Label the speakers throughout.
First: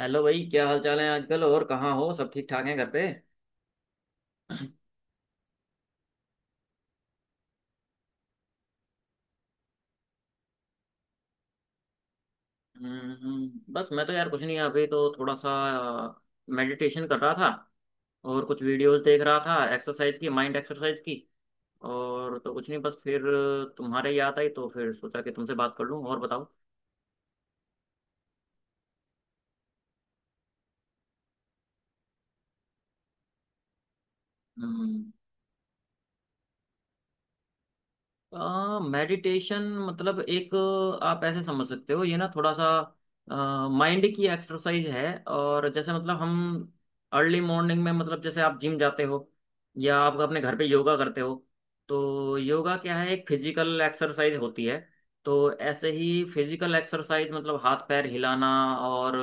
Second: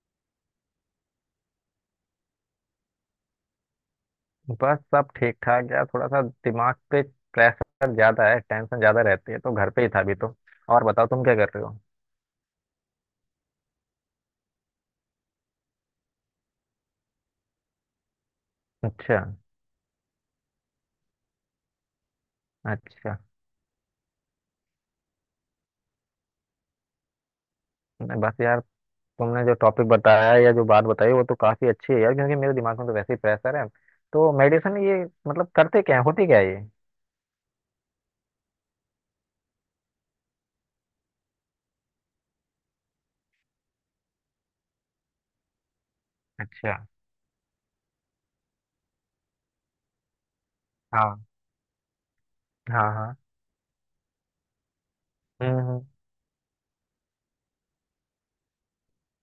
Speaker 1: Hello भाई, क्या हाल चाल है आजकल? और कहाँ हो? सब ठीक ठाक हैं घर पे? हम्म,
Speaker 2: बस सब ठीक ठाक यार, थोड़ा सा दिमाग पे प्रेशर ज्यादा है, टेंशन ज्यादा रहती है, तो घर पे ही था अभी तो। और बताओ, तुम क्या कर रहे हो?
Speaker 1: बस मैं तो यार कुछ नहीं, अभी तो थोड़ा सा मेडिटेशन कर रहा था और कुछ वीडियोस
Speaker 2: अच्छा।
Speaker 1: देख रहा था, एक्सरसाइज की, माइंड एक्सरसाइज की। और तो कुछ नहीं, बस
Speaker 2: अच्छा।
Speaker 1: फिर तुम्हारे याद आई तो फिर सोचा कि तुमसे बात कर लूँ। और बताओ।
Speaker 2: नहीं, बस यार, तुमने जो टॉपिक बताया है या जो बात बताई वो तो काफी अच्छी है यार, क्योंकि मेरे दिमाग में तो वैसे ही प्रेशर है। तो मेडिसिन
Speaker 1: हम्म।
Speaker 2: ये मतलब करते क्या है, होती क्या है ये?
Speaker 1: मेडिटेशन मतलब एक आप ऐसे समझ सकते हो, ये ना थोड़ा सा माइंड की एक्सरसाइज है। और जैसे मतलब हम
Speaker 2: अच्छा।
Speaker 1: अर्ली मॉर्निंग में, मतलब जैसे आप जिम जाते हो या आप अपने घर पे योगा करते
Speaker 2: हाँ
Speaker 1: हो। तो योगा
Speaker 2: हाँ
Speaker 1: क्या है?
Speaker 2: हाँ।
Speaker 1: एक फिजिकल एक्सरसाइज होती है। तो
Speaker 2: हम्म हम्म,
Speaker 1: ऐसे ही फिजिकल एक्सरसाइज मतलब हाथ पैर हिलाना और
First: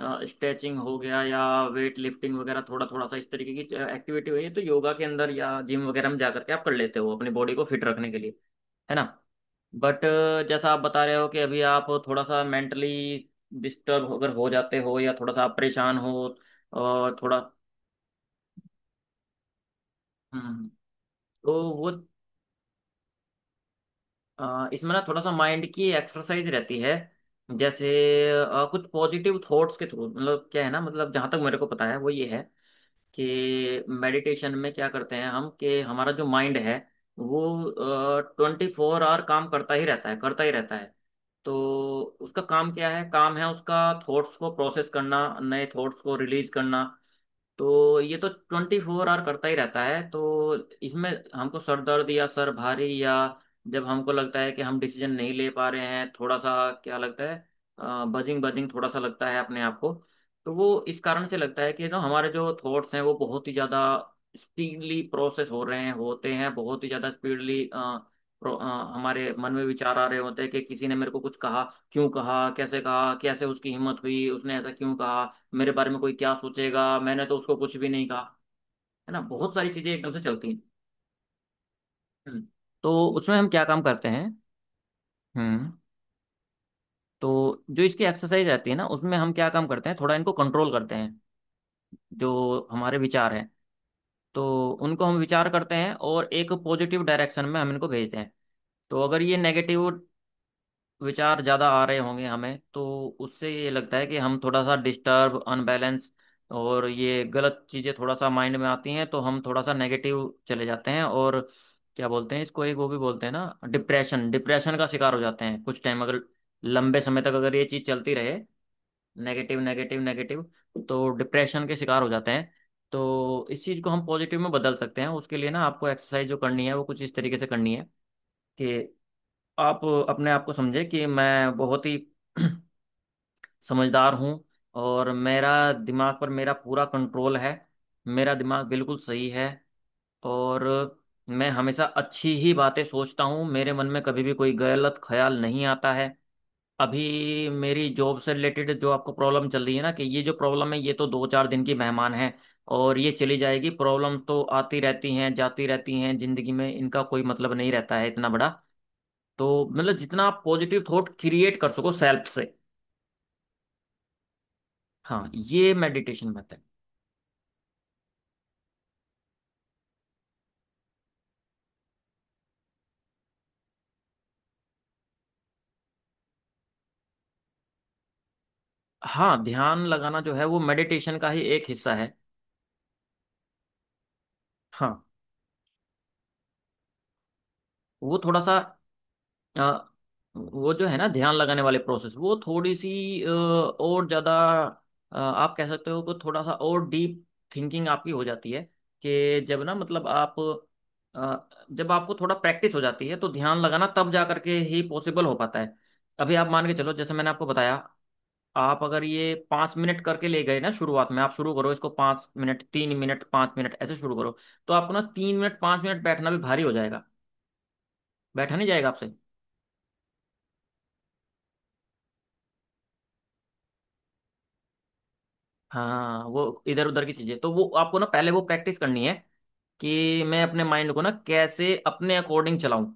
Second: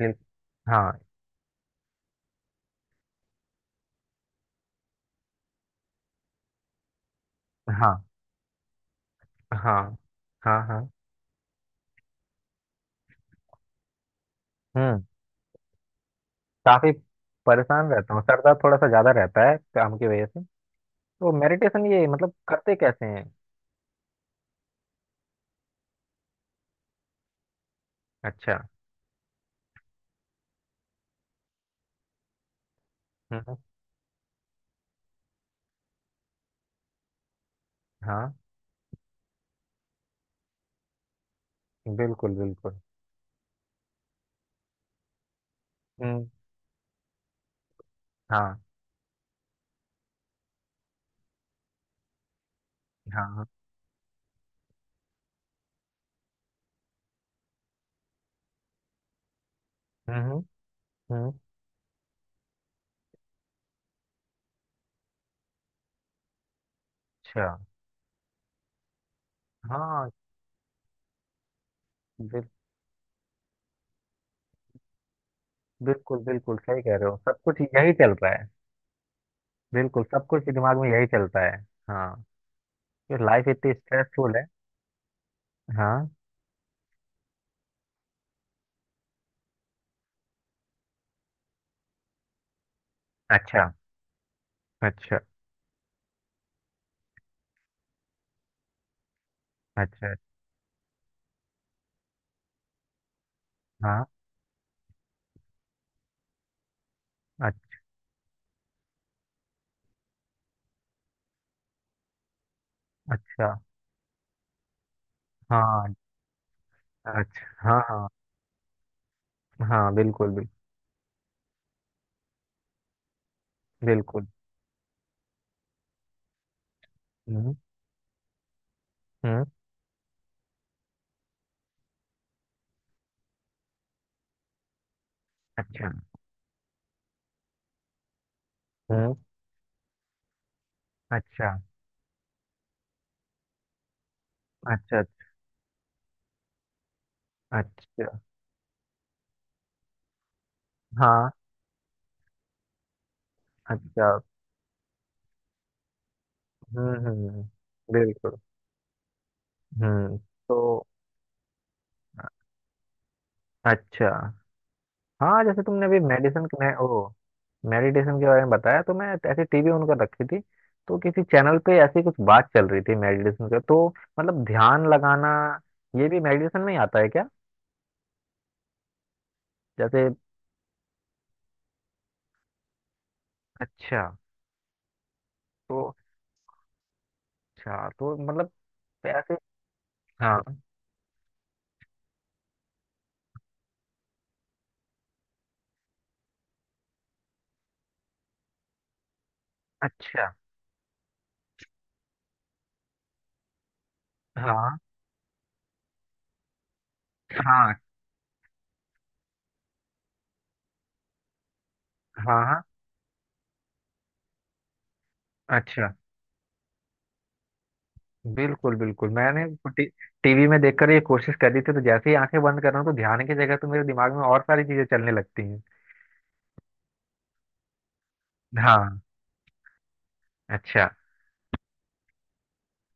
Speaker 2: बिल
Speaker 1: स्ट्रेचिंग
Speaker 2: हाँ
Speaker 1: हो गया या वेट लिफ्टिंग वगैरह, थोड़ा थोड़ा सा इस तरीके की एक्टिविटी हुई है तो योगा के अंदर या जिम वगैरह में जा करके आप कर लेते हो अपनी बॉडी को फिट
Speaker 2: हाँ
Speaker 1: रखने के लिए। है ना?
Speaker 2: हाँ
Speaker 1: बट
Speaker 2: हाँ
Speaker 1: जैसा आप
Speaker 2: हाँ।
Speaker 1: बता रहे हो कि अभी आप थोड़ा सा मेंटली डिस्टर्ब अगर हो जाते हो
Speaker 2: हम्म।
Speaker 1: या थोड़ा सा आप परेशान हो
Speaker 2: काफी
Speaker 1: और थोड़ा,
Speaker 2: परेशान रहता हूँ, सर दर्द थोड़ा सा ज्यादा रहता है काम की वजह से।
Speaker 1: हम्म,
Speaker 2: तो
Speaker 1: तो
Speaker 2: मेडिटेशन
Speaker 1: वो
Speaker 2: ये मतलब करते कैसे हैं?
Speaker 1: इसमें ना थोड़ा सा माइंड की एक्सरसाइज रहती है। जैसे
Speaker 2: अच्छा।
Speaker 1: कुछ पॉजिटिव थॉट्स के थ्रू, मतलब क्या है ना, मतलब जहाँ तक मेरे को पता है वो ये है
Speaker 2: हम्म हम्म,
Speaker 1: कि मेडिटेशन में क्या करते हैं हम, कि हमारा जो माइंड है वो
Speaker 2: हाँ।
Speaker 1: 24 hour काम करता ही रहता है, करता ही रहता है। तो
Speaker 2: बिल्कुल
Speaker 1: उसका काम
Speaker 2: बिल्कुल।
Speaker 1: क्या है? काम है उसका थॉट्स को प्रोसेस करना, नए थॉट्स को
Speaker 2: हम्म।
Speaker 1: रिलीज करना। तो ये तो
Speaker 2: हाँ
Speaker 1: 24 hour करता ही रहता है। तो इसमें हमको सर दर्द या सर भारी, या
Speaker 2: हाँ हाँ,
Speaker 1: जब हमको लगता है कि हम डिसीजन नहीं ले पा रहे हैं, थोड़ा सा क्या लगता है, बजिंग बजिंग थोड़ा सा लगता है अपने आप को,
Speaker 2: हम्म
Speaker 1: तो वो इस कारण
Speaker 2: हम्म।
Speaker 1: से लगता है कि जो हमारे जो थॉट्स हैं वो बहुत ही ज़्यादा स्पीडली प्रोसेस हो रहे हैं, होते हैं बहुत ही ज़्यादा
Speaker 2: अच्छा।
Speaker 1: स्पीडली। हमारे मन में विचार आ
Speaker 2: हाँ
Speaker 1: रहे होते हैं कि किसी ने मेरे को कुछ कहा, क्यों कहा,
Speaker 2: बिल,
Speaker 1: कैसे कहा, कैसे उसकी हिम्मत हुई, उसने ऐसा क्यों कहा, मेरे बारे में कोई
Speaker 2: बिल्कुल
Speaker 1: क्या
Speaker 2: बिल्कुल सही
Speaker 1: सोचेगा,
Speaker 2: कह रहे हो,
Speaker 1: मैंने तो
Speaker 2: सब
Speaker 1: उसको
Speaker 2: कुछ
Speaker 1: कुछ भी
Speaker 2: यही
Speaker 1: नहीं
Speaker 2: चल
Speaker 1: कहा।
Speaker 2: रहा है।
Speaker 1: है ना, बहुत सारी चीजें
Speaker 2: बिल्कुल,
Speaker 1: एकदम से
Speaker 2: सब कुछ
Speaker 1: चलती हैं।
Speaker 2: दिमाग में यही चलता है। हाँ।
Speaker 1: हम्म, तो
Speaker 2: ये
Speaker 1: उसमें
Speaker 2: लाइफ
Speaker 1: हम क्या
Speaker 2: इतनी
Speaker 1: काम करते हैं।
Speaker 2: स्ट्रेसफुल है।
Speaker 1: हम्म।
Speaker 2: हाँ।
Speaker 1: तो जो इसकी एक्सरसाइज रहती है ना, उसमें हम क्या काम करते हैं, थोड़ा इनको कंट्रोल करते हैं, जो हमारे विचार हैं।
Speaker 2: अच्छा।
Speaker 1: तो उनको हम
Speaker 2: अच्छा।
Speaker 1: विचार करते हैं और एक पॉजिटिव डायरेक्शन में हम इनको भेजते हैं। तो अगर ये नेगेटिव
Speaker 2: अच्छा।
Speaker 1: विचार ज़्यादा आ रहे होंगे हमें, तो उससे ये लगता
Speaker 2: हाँ।
Speaker 1: है कि हम थोड़ा सा डिस्टर्ब, अनबैलेंस और ये गलत
Speaker 2: अच-
Speaker 1: चीज़ें थोड़ा सा माइंड में आती हैं तो हम थोड़ा सा नेगेटिव चले जाते हैं और क्या बोलते हैं इसको, एक वो भी बोलते हैं
Speaker 2: अच्छा।
Speaker 1: ना, डिप्रेशन, डिप्रेशन का शिकार हो जाते हैं कुछ
Speaker 2: हाँ।
Speaker 1: टाइम अगर, लंबे समय तक
Speaker 2: अच्छा।
Speaker 1: अगर ये
Speaker 2: हाँ
Speaker 1: चीज़
Speaker 2: हाँ
Speaker 1: चलती रहे, नेगेटिव
Speaker 2: हाँ
Speaker 1: नेगेटिव
Speaker 2: बिल्कुल
Speaker 1: नेगेटिव, तो डिप्रेशन के शिकार हो जाते हैं। तो इस चीज़ को हम
Speaker 2: बिल्कुल।
Speaker 1: पॉजिटिव में बदल सकते हैं, उसके लिए ना आपको एक्सरसाइज जो करनी है वो कुछ इस तरीके से
Speaker 2: हम्म
Speaker 1: करनी है कि
Speaker 2: हम्म।
Speaker 1: आप अपने आप को समझे कि मैं बहुत ही समझदार हूँ और मेरा
Speaker 2: अच्छा।
Speaker 1: दिमाग पर मेरा पूरा कंट्रोल है। मेरा दिमाग बिल्कुल
Speaker 2: हम्म।
Speaker 1: सही है और मैं
Speaker 2: अच्छा।
Speaker 1: हमेशा अच्छी ही बातें सोचता हूँ, मेरे मन में कभी भी कोई गलत
Speaker 2: अच्छा।
Speaker 1: ख्याल नहीं आता है। अभी मेरी
Speaker 2: अच्छा।
Speaker 1: जॉब से रिलेटेड जो आपको प्रॉब्लम चल रही है ना, कि ये जो प्रॉब्लम है ये तो दो
Speaker 2: हाँ।
Speaker 1: चार दिन की मेहमान है और ये चली जाएगी।
Speaker 2: अच्छा।
Speaker 1: प्रॉब्लम तो आती रहती हैं जाती रहती हैं जिंदगी में,
Speaker 2: हम्म
Speaker 1: इनका कोई
Speaker 2: हम्म हम्म,
Speaker 1: मतलब नहीं रहता है इतना
Speaker 2: बिल्कुल।
Speaker 1: बड़ा। तो मतलब
Speaker 2: हम्म।
Speaker 1: जितना आप पॉजिटिव
Speaker 2: तो
Speaker 1: थॉट क्रिएट कर सको सेल्फ से,
Speaker 2: अच्छा।
Speaker 1: हाँ
Speaker 2: हाँ, जैसे
Speaker 1: ये
Speaker 2: तुमने अभी
Speaker 1: मेडिटेशन
Speaker 2: मेडिसिन
Speaker 1: मेथड।
Speaker 2: में ओ मेडिटेशन के बारे में बताया, तो मैं ऐसे टीवी उनका रखी थी। तो किसी चैनल पे ऐसी कुछ बात चल रही थी मेडिटेशन का। तो मतलब ध्यान लगाना, ये भी मेडिटेशन में ही आता है क्या?
Speaker 1: हाँ, ध्यान
Speaker 2: जैसे,
Speaker 1: लगाना जो है वो मेडिटेशन का ही एक हिस्सा है।
Speaker 2: अच्छा।
Speaker 1: हाँ।
Speaker 2: तो अच्छा, तो
Speaker 1: वो थोड़ा
Speaker 2: मतलब
Speaker 1: सा
Speaker 2: ऐसे।
Speaker 1: अ,
Speaker 2: हाँ।
Speaker 1: वो जो है ना ध्यान लगाने वाले प्रोसेस, वो थोड़ी सी और ज्यादा आप कह सकते हो कि थोड़ा सा और डीप थिंकिंग आपकी हो जाती है। कि जब ना मतलब
Speaker 2: अच्छा।
Speaker 1: आप जब आपको थोड़ा प्रैक्टिस हो जाती है तो ध्यान लगाना तब जा करके
Speaker 2: हाँ
Speaker 1: ही पॉसिबल हो पाता है। अभी आप मान के चलो, जैसे मैंने आपको बताया,
Speaker 2: हाँ
Speaker 1: आप अगर ये 5 मिनट करके ले गए ना शुरुआत में, आप शुरू करो इसको पाँच
Speaker 2: हाँ हाँ।
Speaker 1: मिनट 3 मिनट 5 मिनट, ऐसे शुरू करो। तो आपको ना तीन मिनट पाँच
Speaker 2: अच्छा।
Speaker 1: मिनट बैठना भी भारी हो जाएगा, बैठा नहीं
Speaker 2: बिल्कुल
Speaker 1: जाएगा आपसे।
Speaker 2: बिल्कुल, मैंने टी, टीवी में देखकर ये कोशिश करी थी, तो जैसे ही आंखें बंद कर रहा हूँ तो ध्यान की जगह तो मेरे दिमाग में और सारी चीजें चलने लगती हैं।
Speaker 1: हाँ, वो इधर उधर की चीजें, तो वो आपको ना पहले वो प्रैक्टिस
Speaker 2: हाँ।
Speaker 1: करनी है कि मैं अपने
Speaker 2: अच्छा।
Speaker 1: माइंड को ना कैसे अपने अकॉर्डिंग चलाऊं।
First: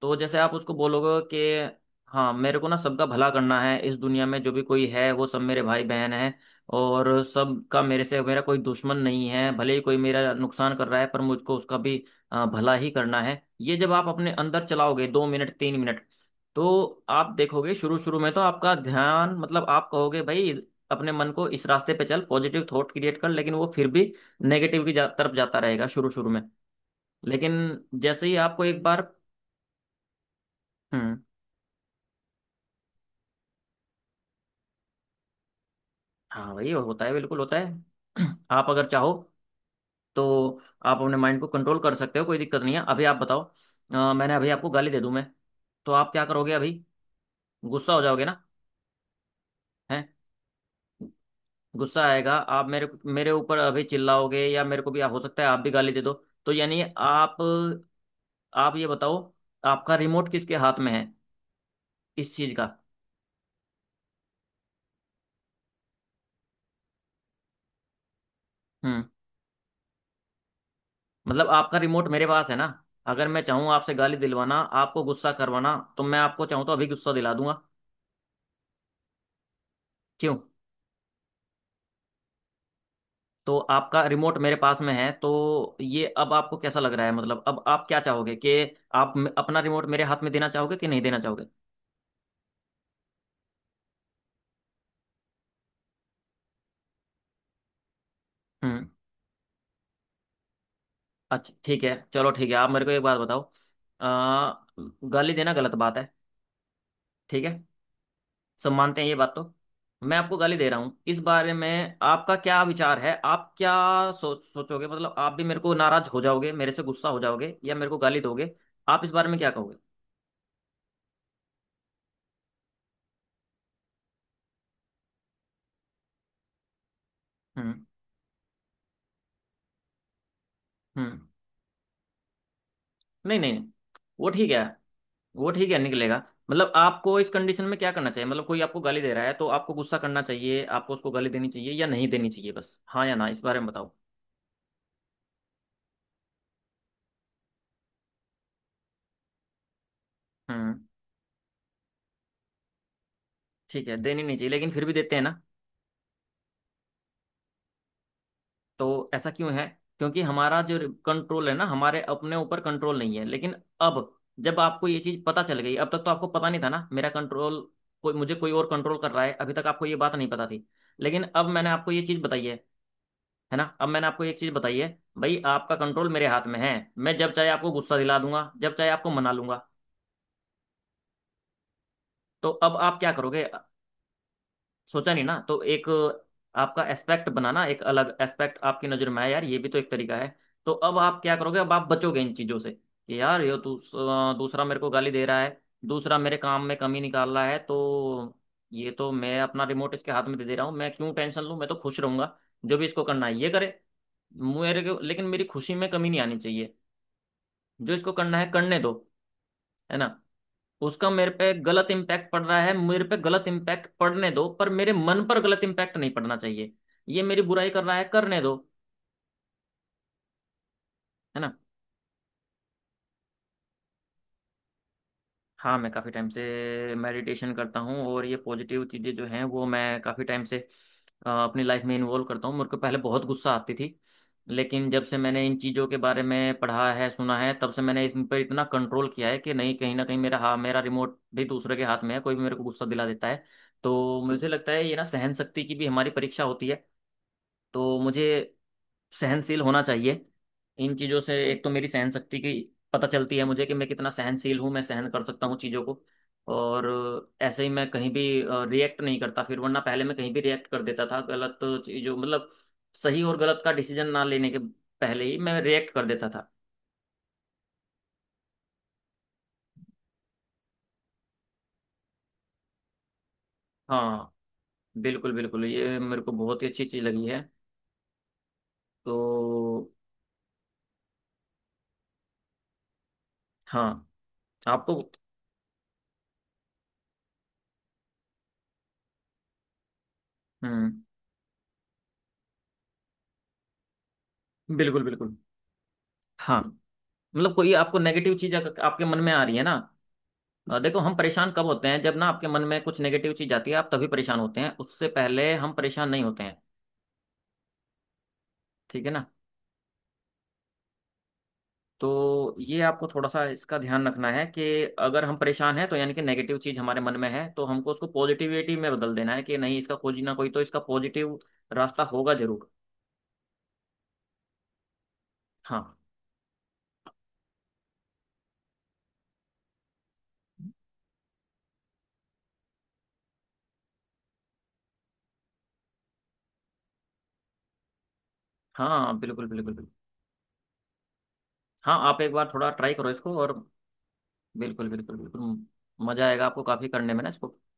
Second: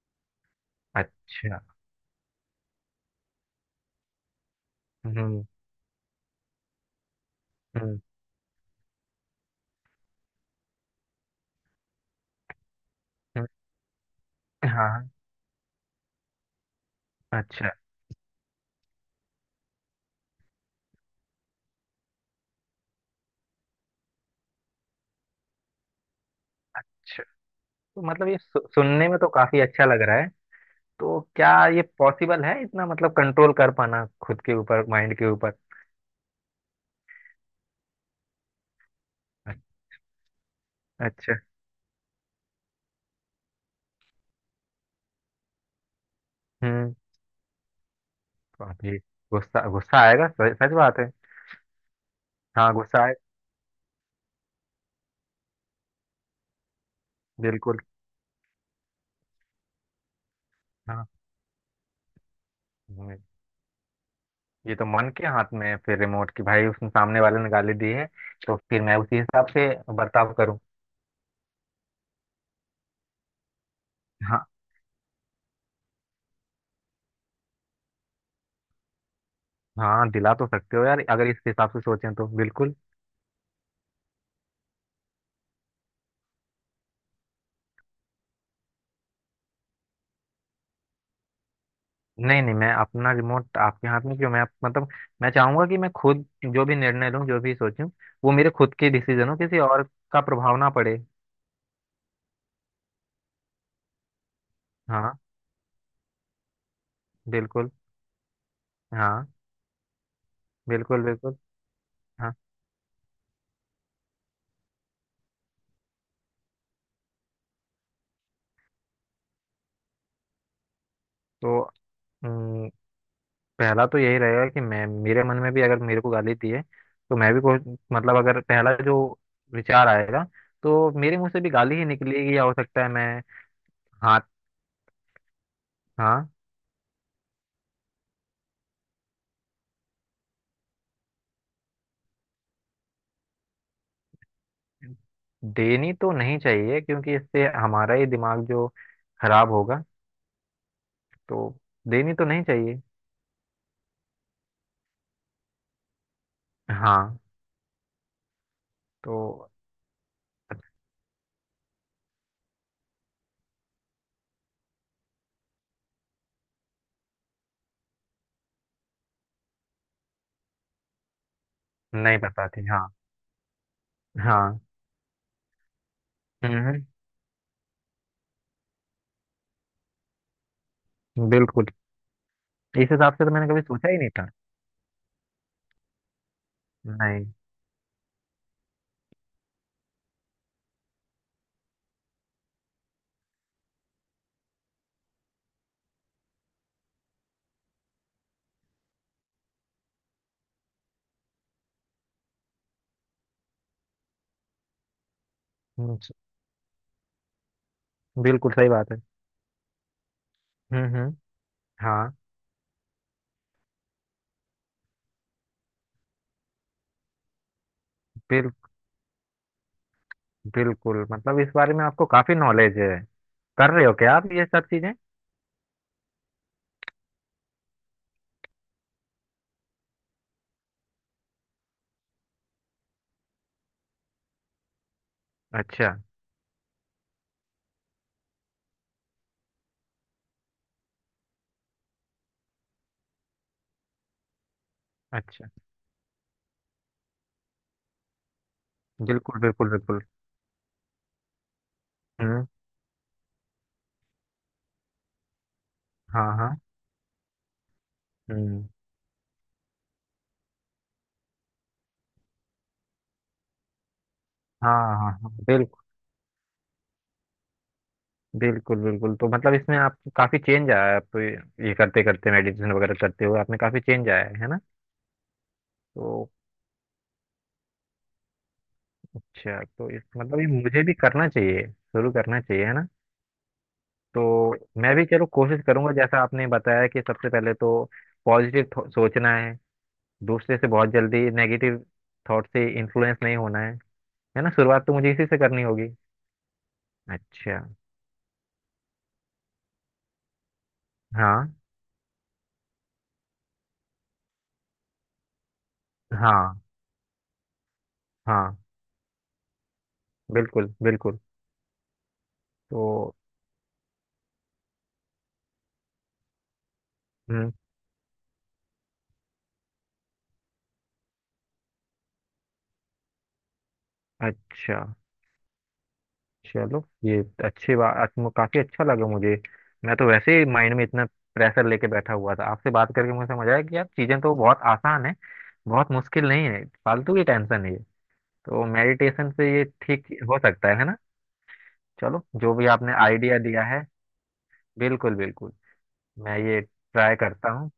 Speaker 1: तो जैसे आप उसको बोलोगे
Speaker 2: अच्छा।
Speaker 1: कि हाँ मेरे को ना सबका भला करना है, इस दुनिया में जो भी कोई है वो सब
Speaker 2: हम्म
Speaker 1: मेरे भाई बहन है और सबका
Speaker 2: हम्म
Speaker 1: मेरे से, मेरा कोई दुश्मन नहीं है, भले ही कोई मेरा नुकसान कर रहा है पर मुझको उसका भी भला ही करना है।
Speaker 2: हम्म,
Speaker 1: ये जब आप अपने अंदर चलाओगे
Speaker 2: हाँ।
Speaker 1: 2 मिनट 3 मिनट, तो आप
Speaker 2: अच्छा।
Speaker 1: देखोगे शुरू शुरू में तो आपका ध्यान, मतलब आप कहोगे भाई अपने मन को इस रास्ते पे चल, पॉजिटिव थॉट क्रिएट कर, लेकिन वो फिर भी नेगेटिव की तरफ जाता रहेगा शुरू शुरू में।
Speaker 2: अच्छा,
Speaker 1: लेकिन
Speaker 2: तो
Speaker 1: जैसे
Speaker 2: मतलब
Speaker 1: ही
Speaker 2: ये
Speaker 1: आपको एक बार,
Speaker 2: सुनने में तो काफी अच्छा लग रहा है।
Speaker 1: हम्म,
Speaker 2: तो क्या ये पॉसिबल है इतना, मतलब कंट्रोल कर पाना खुद के ऊपर, माइंड के ऊपर?
Speaker 1: हाँ वही होता है, बिल्कुल होता है। आप अगर चाहो तो आप अपने
Speaker 2: अच्छा।
Speaker 1: माइंड को कंट्रोल कर सकते हो, कोई दिक्कत नहीं है। अभी आप बताओ, मैंने अभी आपको गाली दे दूं मैं, तो आप क्या करोगे अभी?
Speaker 2: हम्म।
Speaker 1: गुस्सा हो जाओगे ना।
Speaker 2: बाप रे। गुस्सा गुस्सा
Speaker 1: है,
Speaker 2: आएगा, सच सच बात है।
Speaker 1: गुस्सा आएगा, आप
Speaker 2: हाँ,
Speaker 1: मेरे
Speaker 2: गुस्सा आए।
Speaker 1: मेरे ऊपर अभी चिल्लाओगे या मेरे को भी, हो सकता है आप भी गाली दे दो। तो यानी आप
Speaker 2: बिल्कुल।
Speaker 1: आप ये बताओ आपका रिमोट किसके हाथ में है,
Speaker 2: हाँ।
Speaker 1: इस चीज का?
Speaker 2: हम्म। ये तो मन के हाथ में है फिर रिमोट की, भाई उसने सामने वाले ने गाली दी है, तो फिर मैं
Speaker 1: हम्म।
Speaker 2: उसी हिसाब से बर्ताव करूँ।
Speaker 1: मतलब आपका रिमोट मेरे पास है ना, अगर मैं चाहूँ आपसे गाली
Speaker 2: हाँ,
Speaker 1: दिलवाना, आपको गुस्सा करवाना, तो मैं आपको चाहूँ तो अभी गुस्सा दिला दूंगा।
Speaker 2: हाँ दिला
Speaker 1: क्यों?
Speaker 2: तो सकते हो यार, अगर इस हिसाब से सोचें तो बिल्कुल।
Speaker 1: तो आपका रिमोट मेरे पास में है तो ये अब आपको कैसा लग रहा है? मतलब अब आप क्या चाहोगे कि आप अपना रिमोट मेरे हाथ में देना चाहोगे कि नहीं देना चाहोगे?
Speaker 2: नहीं नहीं, मैं अपना रिमोट आपके हाथ में क्यों, मैं मतलब मैं चाहूंगा कि मैं खुद जो भी निर्णय लूँ जो भी सोचूं, वो मेरे खुद
Speaker 1: हम्म।
Speaker 2: के डिसीजन हो, किसी और का प्रभाव ना पड़े।
Speaker 1: अच्छा, ठीक है, चलो ठीक है, आप मेरे को एक बात बताओ, आ,
Speaker 2: हाँ।
Speaker 1: गाली देना गलत बात है, ठीक है?
Speaker 2: बिल्कुल।
Speaker 1: सब मानते हैं ये
Speaker 2: हाँ।
Speaker 1: बात तो। मैं आपको गाली दे रहा हूँ,
Speaker 2: बिल्कुल
Speaker 1: इस
Speaker 2: बिल्कुल।
Speaker 1: बारे में
Speaker 2: हाँ।
Speaker 1: आपका क्या विचार है, आप क्या सोचोगे, मतलब आप भी मेरे को नाराज हो जाओगे, मेरे से गुस्सा हो जाओगे या मेरे को गाली दोगे? आप इस बारे में क्या कहोगे?
Speaker 2: तो हम्म, पहला तो यही रहेगा कि मैं, मेरे मन में भी अगर मेरे को गाली दी है तो मैं भी कोई,
Speaker 1: हम्म
Speaker 2: मतलब अगर पहला जो विचार आएगा तो मेरे
Speaker 1: हम्म
Speaker 2: मुंह से भी गाली ही निकलेगी, या हो सकता है मैं
Speaker 1: नहीं नहीं नहीं।
Speaker 2: हाथ।
Speaker 1: वो ठीक है, वो ठीक है निकलेगा।
Speaker 2: हाँ।
Speaker 1: मतलब आपको इस कंडीशन में क्या करना चाहिए, मतलब कोई आपको गाली दे रहा है तो आपको गुस्सा करना चाहिए, आपको उसको गाली देनी चाहिए या नहीं देनी चाहिए? बस हाँ या ना इस बारे में बताओ।
Speaker 2: देनी तो नहीं चाहिए, क्योंकि इससे हमारा ही दिमाग जो खराब होगा,
Speaker 1: हम्म
Speaker 2: तो देनी तो नहीं चाहिए।
Speaker 1: ठीक है, देनी नहीं चाहिए, लेकिन फिर भी देते हैं ना,
Speaker 2: हाँ।
Speaker 1: तो ऐसा
Speaker 2: तो
Speaker 1: क्यों है? क्योंकि हमारा जो कंट्रोल है ना, हमारे अपने ऊपर कंट्रोल नहीं है। लेकिन अब जब आपको ये चीज पता चल गई, अब तक तो आपको पता नहीं था ना, मेरा कंट्रोल, कोई मुझे, कोई और कंट्रोल कर रहा है, अभी तक आपको ये बात नहीं पता थी। लेकिन अब मैंने आपको ये
Speaker 2: नहीं
Speaker 1: चीज बताई
Speaker 2: पता
Speaker 1: है
Speaker 2: थी, हाँ।
Speaker 1: है ना? अब मैंने आपको एक चीज
Speaker 2: हाँ।
Speaker 1: बताई है, भाई आपका कंट्रोल मेरे हाथ में है।
Speaker 2: हम्म
Speaker 1: मैं जब चाहे आपको गुस्सा दिला दूंगा, जब चाहे आपको मना लूंगा।
Speaker 2: बिल्कुल।
Speaker 1: तो अब
Speaker 2: इस
Speaker 1: आप क्या
Speaker 2: हिसाब से तो
Speaker 1: करोगे?
Speaker 2: मैंने कभी सोचा ही नहीं था।
Speaker 1: सोचा नहीं ना। तो एक आपका
Speaker 2: नहीं।
Speaker 1: एस्पेक्ट बनाना, एक अलग एस्पेक्ट आपकी नजर में आया यार, ये भी तो एक तरीका है। तो अब आप क्या करोगे, अब आप बचोगे इन चीजों से कि यार ये दूसरा मेरे को गाली दे रहा है, दूसरा मेरे काम में कमी निकाल रहा है, तो ये तो मैं अपना रिमोट इसके हाथ में दे दे रहा हूँ, मैं क्यों टेंशन लूँ, मैं तो खुश रहूंगा, जो भी इसको करना है ये करे, मेरे को लेकिन मेरी खुशी में
Speaker 2: हम्म,
Speaker 1: कमी नहीं आनी चाहिए। जो इसको करना है
Speaker 2: बिल्कुल सही
Speaker 1: करने दो,
Speaker 2: बात है।
Speaker 1: है ना। उसका
Speaker 2: हम्म।
Speaker 1: मेरे पे गलत
Speaker 2: हाँ।
Speaker 1: इम्पैक्ट पड़ रहा है, मेरे पे गलत इम्पैक्ट पड़ने दो, पर मेरे मन पर गलत इम्पैक्ट नहीं पड़ना चाहिए। ये मेरी बुराई कर रहा है, करने दो,
Speaker 2: बिल्कुल बिल्कुल, मतलब
Speaker 1: है
Speaker 2: इस
Speaker 1: ना।
Speaker 2: बारे में आपको काफी नॉलेज है। कर रहे हो क्या आप ये सब चीजें?
Speaker 1: हाँ, मैं काफ़ी टाइम से मेडिटेशन करता हूँ और ये पॉजिटिव चीज़ें जो हैं वो मैं काफ़ी टाइम से अपनी लाइफ में इन्वॉल्व करता हूँ। मेरे को पहले बहुत गुस्सा आती थी, लेकिन जब से मैंने इन चीज़ों
Speaker 2: अच्छा।
Speaker 1: के बारे में पढ़ा है सुना है, तब से मैंने इन पर इतना कंट्रोल किया है कि नहीं, कहीं ना कहीं मेरा, हाँ मेरा रिमोट भी दूसरे के हाथ में है, कोई भी मेरे को गुस्सा दिला देता है। तो मुझे लगता है ये ना सहन
Speaker 2: अच्छा।
Speaker 1: शक्ति की भी हमारी परीक्षा होती है। तो मुझे
Speaker 2: बिल्कुल
Speaker 1: सहनशील
Speaker 2: बिल्कुल
Speaker 1: होना
Speaker 2: बिल्कुल।
Speaker 1: चाहिए इन चीज़ों से, एक तो मेरी सहन शक्ति
Speaker 2: हम्म।
Speaker 1: की पता चलती है मुझे कि मैं कितना सहनशील हूँ, मैं सहन कर सकता हूँ चीज़ों को।
Speaker 2: हाँ हाँ।
Speaker 1: और ऐसे ही मैं कहीं भी
Speaker 2: हम्म।
Speaker 1: रिएक्ट नहीं करता फिर, वरना पहले मैं कहीं भी रिएक्ट कर देता था गलत चीज़ों, मतलब सही और गलत का डिसीजन ना लेने के
Speaker 2: हाँ हाँ
Speaker 1: पहले
Speaker 2: हाँ
Speaker 1: ही मैं
Speaker 2: बिल्कुल।
Speaker 1: रिएक्ट कर देता था।
Speaker 2: बिल्कुल बिल्कुल, तो मतलब इसमें आप काफी चेंज आया है। आप ये करते करते मेडिटेशन वगैरह करते हुए आपने काफी चेंज आया
Speaker 1: हाँ
Speaker 2: है ना?
Speaker 1: बिल्कुल बिल्कुल, ये मेरे
Speaker 2: तो
Speaker 1: को बहुत ही अच्छी चीज़ लगी है।
Speaker 2: अच्छा,
Speaker 1: तो
Speaker 2: तो इस मतलब ये मुझे भी करना चाहिए, शुरू करना चाहिए, है ना?
Speaker 1: हाँ,
Speaker 2: तो मैं
Speaker 1: आपको,
Speaker 2: भी चलो कोशिश करूंगा, जैसा आपने बताया कि सबसे पहले तो पॉजिटिव सोचना है, दूसरे से बहुत
Speaker 1: हम्म,
Speaker 2: जल्दी नेगेटिव थॉट से इन्फ्लुएंस नहीं होना है ना? शुरुआत तो
Speaker 1: बिल्कुल
Speaker 2: मुझे इसी
Speaker 1: बिल्कुल।
Speaker 2: से करनी होगी।
Speaker 1: हाँ, मतलब
Speaker 2: अच्छा।
Speaker 1: कोई आपको नेगेटिव चीज़ अगर आपके मन में आ रही है ना, देखो हम परेशान
Speaker 2: हाँ
Speaker 1: कब होते हैं, जब ना आपके मन में कुछ नेगेटिव चीज आती है आप तभी परेशान होते हैं, उससे पहले हम परेशान नहीं होते
Speaker 2: हाँ
Speaker 1: हैं,
Speaker 2: हाँ।
Speaker 1: ठीक है ना?
Speaker 2: बिल्कुल बिल्कुल।
Speaker 1: तो ये आपको
Speaker 2: तो
Speaker 1: थोड़ा सा इसका ध्यान रखना है कि अगर हम परेशान हैं तो यानी कि नेगेटिव चीज हमारे मन में है,
Speaker 2: हम्म।
Speaker 1: तो हमको उसको पॉजिटिविटी में बदल देना है, कि नहीं, इसका कोई ना कोई तो इसका पॉजिटिव रास्ता होगा जरूर।
Speaker 2: अच्छा।
Speaker 1: हाँ
Speaker 2: चलो ये अच्छी बात, काफी अच्छा लगा मुझे। मैं तो वैसे ही माइंड में इतना प्रेशर लेके बैठा हुआ था, आपसे बात करके मुझे समझ आया कि यार चीजें तो बहुत आसान है, बहुत मुश्किल नहीं है, फालतू की टेंशन है ये। तो
Speaker 1: हाँ,
Speaker 2: मेडिटेशन
Speaker 1: बिल्कुल
Speaker 2: से ये
Speaker 1: बिल्कुल बिल्कुल।
Speaker 2: ठीक हो सकता है ना?
Speaker 1: हाँ,
Speaker 2: चलो
Speaker 1: आप एक बार
Speaker 2: जो भी
Speaker 1: थोड़ा
Speaker 2: आपने
Speaker 1: ट्राई करो इसको
Speaker 2: आइडिया
Speaker 1: और
Speaker 2: दिया है।
Speaker 1: बिल्कुल
Speaker 2: बिल्कुल
Speaker 1: बिल्कुल
Speaker 2: बिल्कुल।
Speaker 1: बिल्कुल, मजा
Speaker 2: मैं
Speaker 1: आएगा
Speaker 2: ये
Speaker 1: आपको काफी करने
Speaker 2: ट्राई
Speaker 1: में ना
Speaker 2: करता
Speaker 1: इसको।
Speaker 2: हूँ।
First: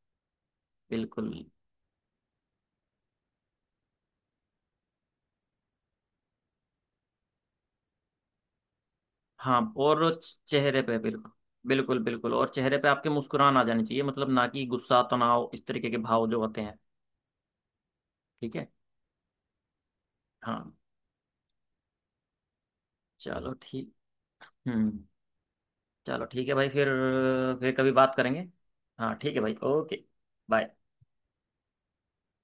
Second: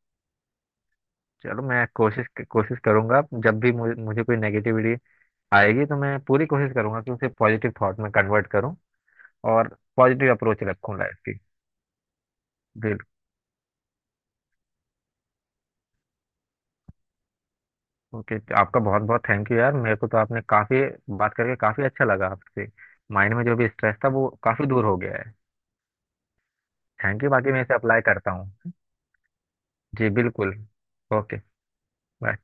Speaker 1: बिल्कुल।
Speaker 2: चलो मैं कोशिश कोशिश करूंगा, जब भी मुझे कोई नेगेटिविटी आएगी तो मैं पूरी कोशिश करूंगा कि उसे पॉजिटिव थॉट में कन्वर्ट करूँ।
Speaker 1: हाँ,
Speaker 2: और
Speaker 1: और वो
Speaker 2: पॉजिटिव अप्रोच
Speaker 1: चेहरे पे,
Speaker 2: रखूँ लाइफ
Speaker 1: बिल्कुल
Speaker 2: की।
Speaker 1: बिल्कुल बिल्कुल और चेहरे पे
Speaker 2: बिल्कुल।
Speaker 1: आपके मुस्कुराहट आ जानी चाहिए, मतलब ना कि गुस्सा, तनाव, इस तरीके के भाव जो होते हैं।
Speaker 2: ओके,
Speaker 1: ठीक है।
Speaker 2: आपका बहुत बहुत थैंक यू यार, मेरे को तो आपने
Speaker 1: हाँ
Speaker 2: काफ़ी बात करके काफ़ी अच्छा लगा आपसे। माइंड में
Speaker 1: चलो
Speaker 2: जो भी
Speaker 1: ठीक।
Speaker 2: स्ट्रेस था वो काफ़ी दूर
Speaker 1: हम्म।
Speaker 2: हो गया है।
Speaker 1: चलो ठीक है भाई फिर
Speaker 2: थैंक यू, बाकी मैं इसे
Speaker 1: फिर कभी
Speaker 2: अप्लाई
Speaker 1: बात
Speaker 2: करता
Speaker 1: करेंगे।
Speaker 2: हूँ।
Speaker 1: हाँ ठीक है भाई, ओके,
Speaker 2: जी बिल्कुल।
Speaker 1: बाय।
Speaker 2: ओके। बाय।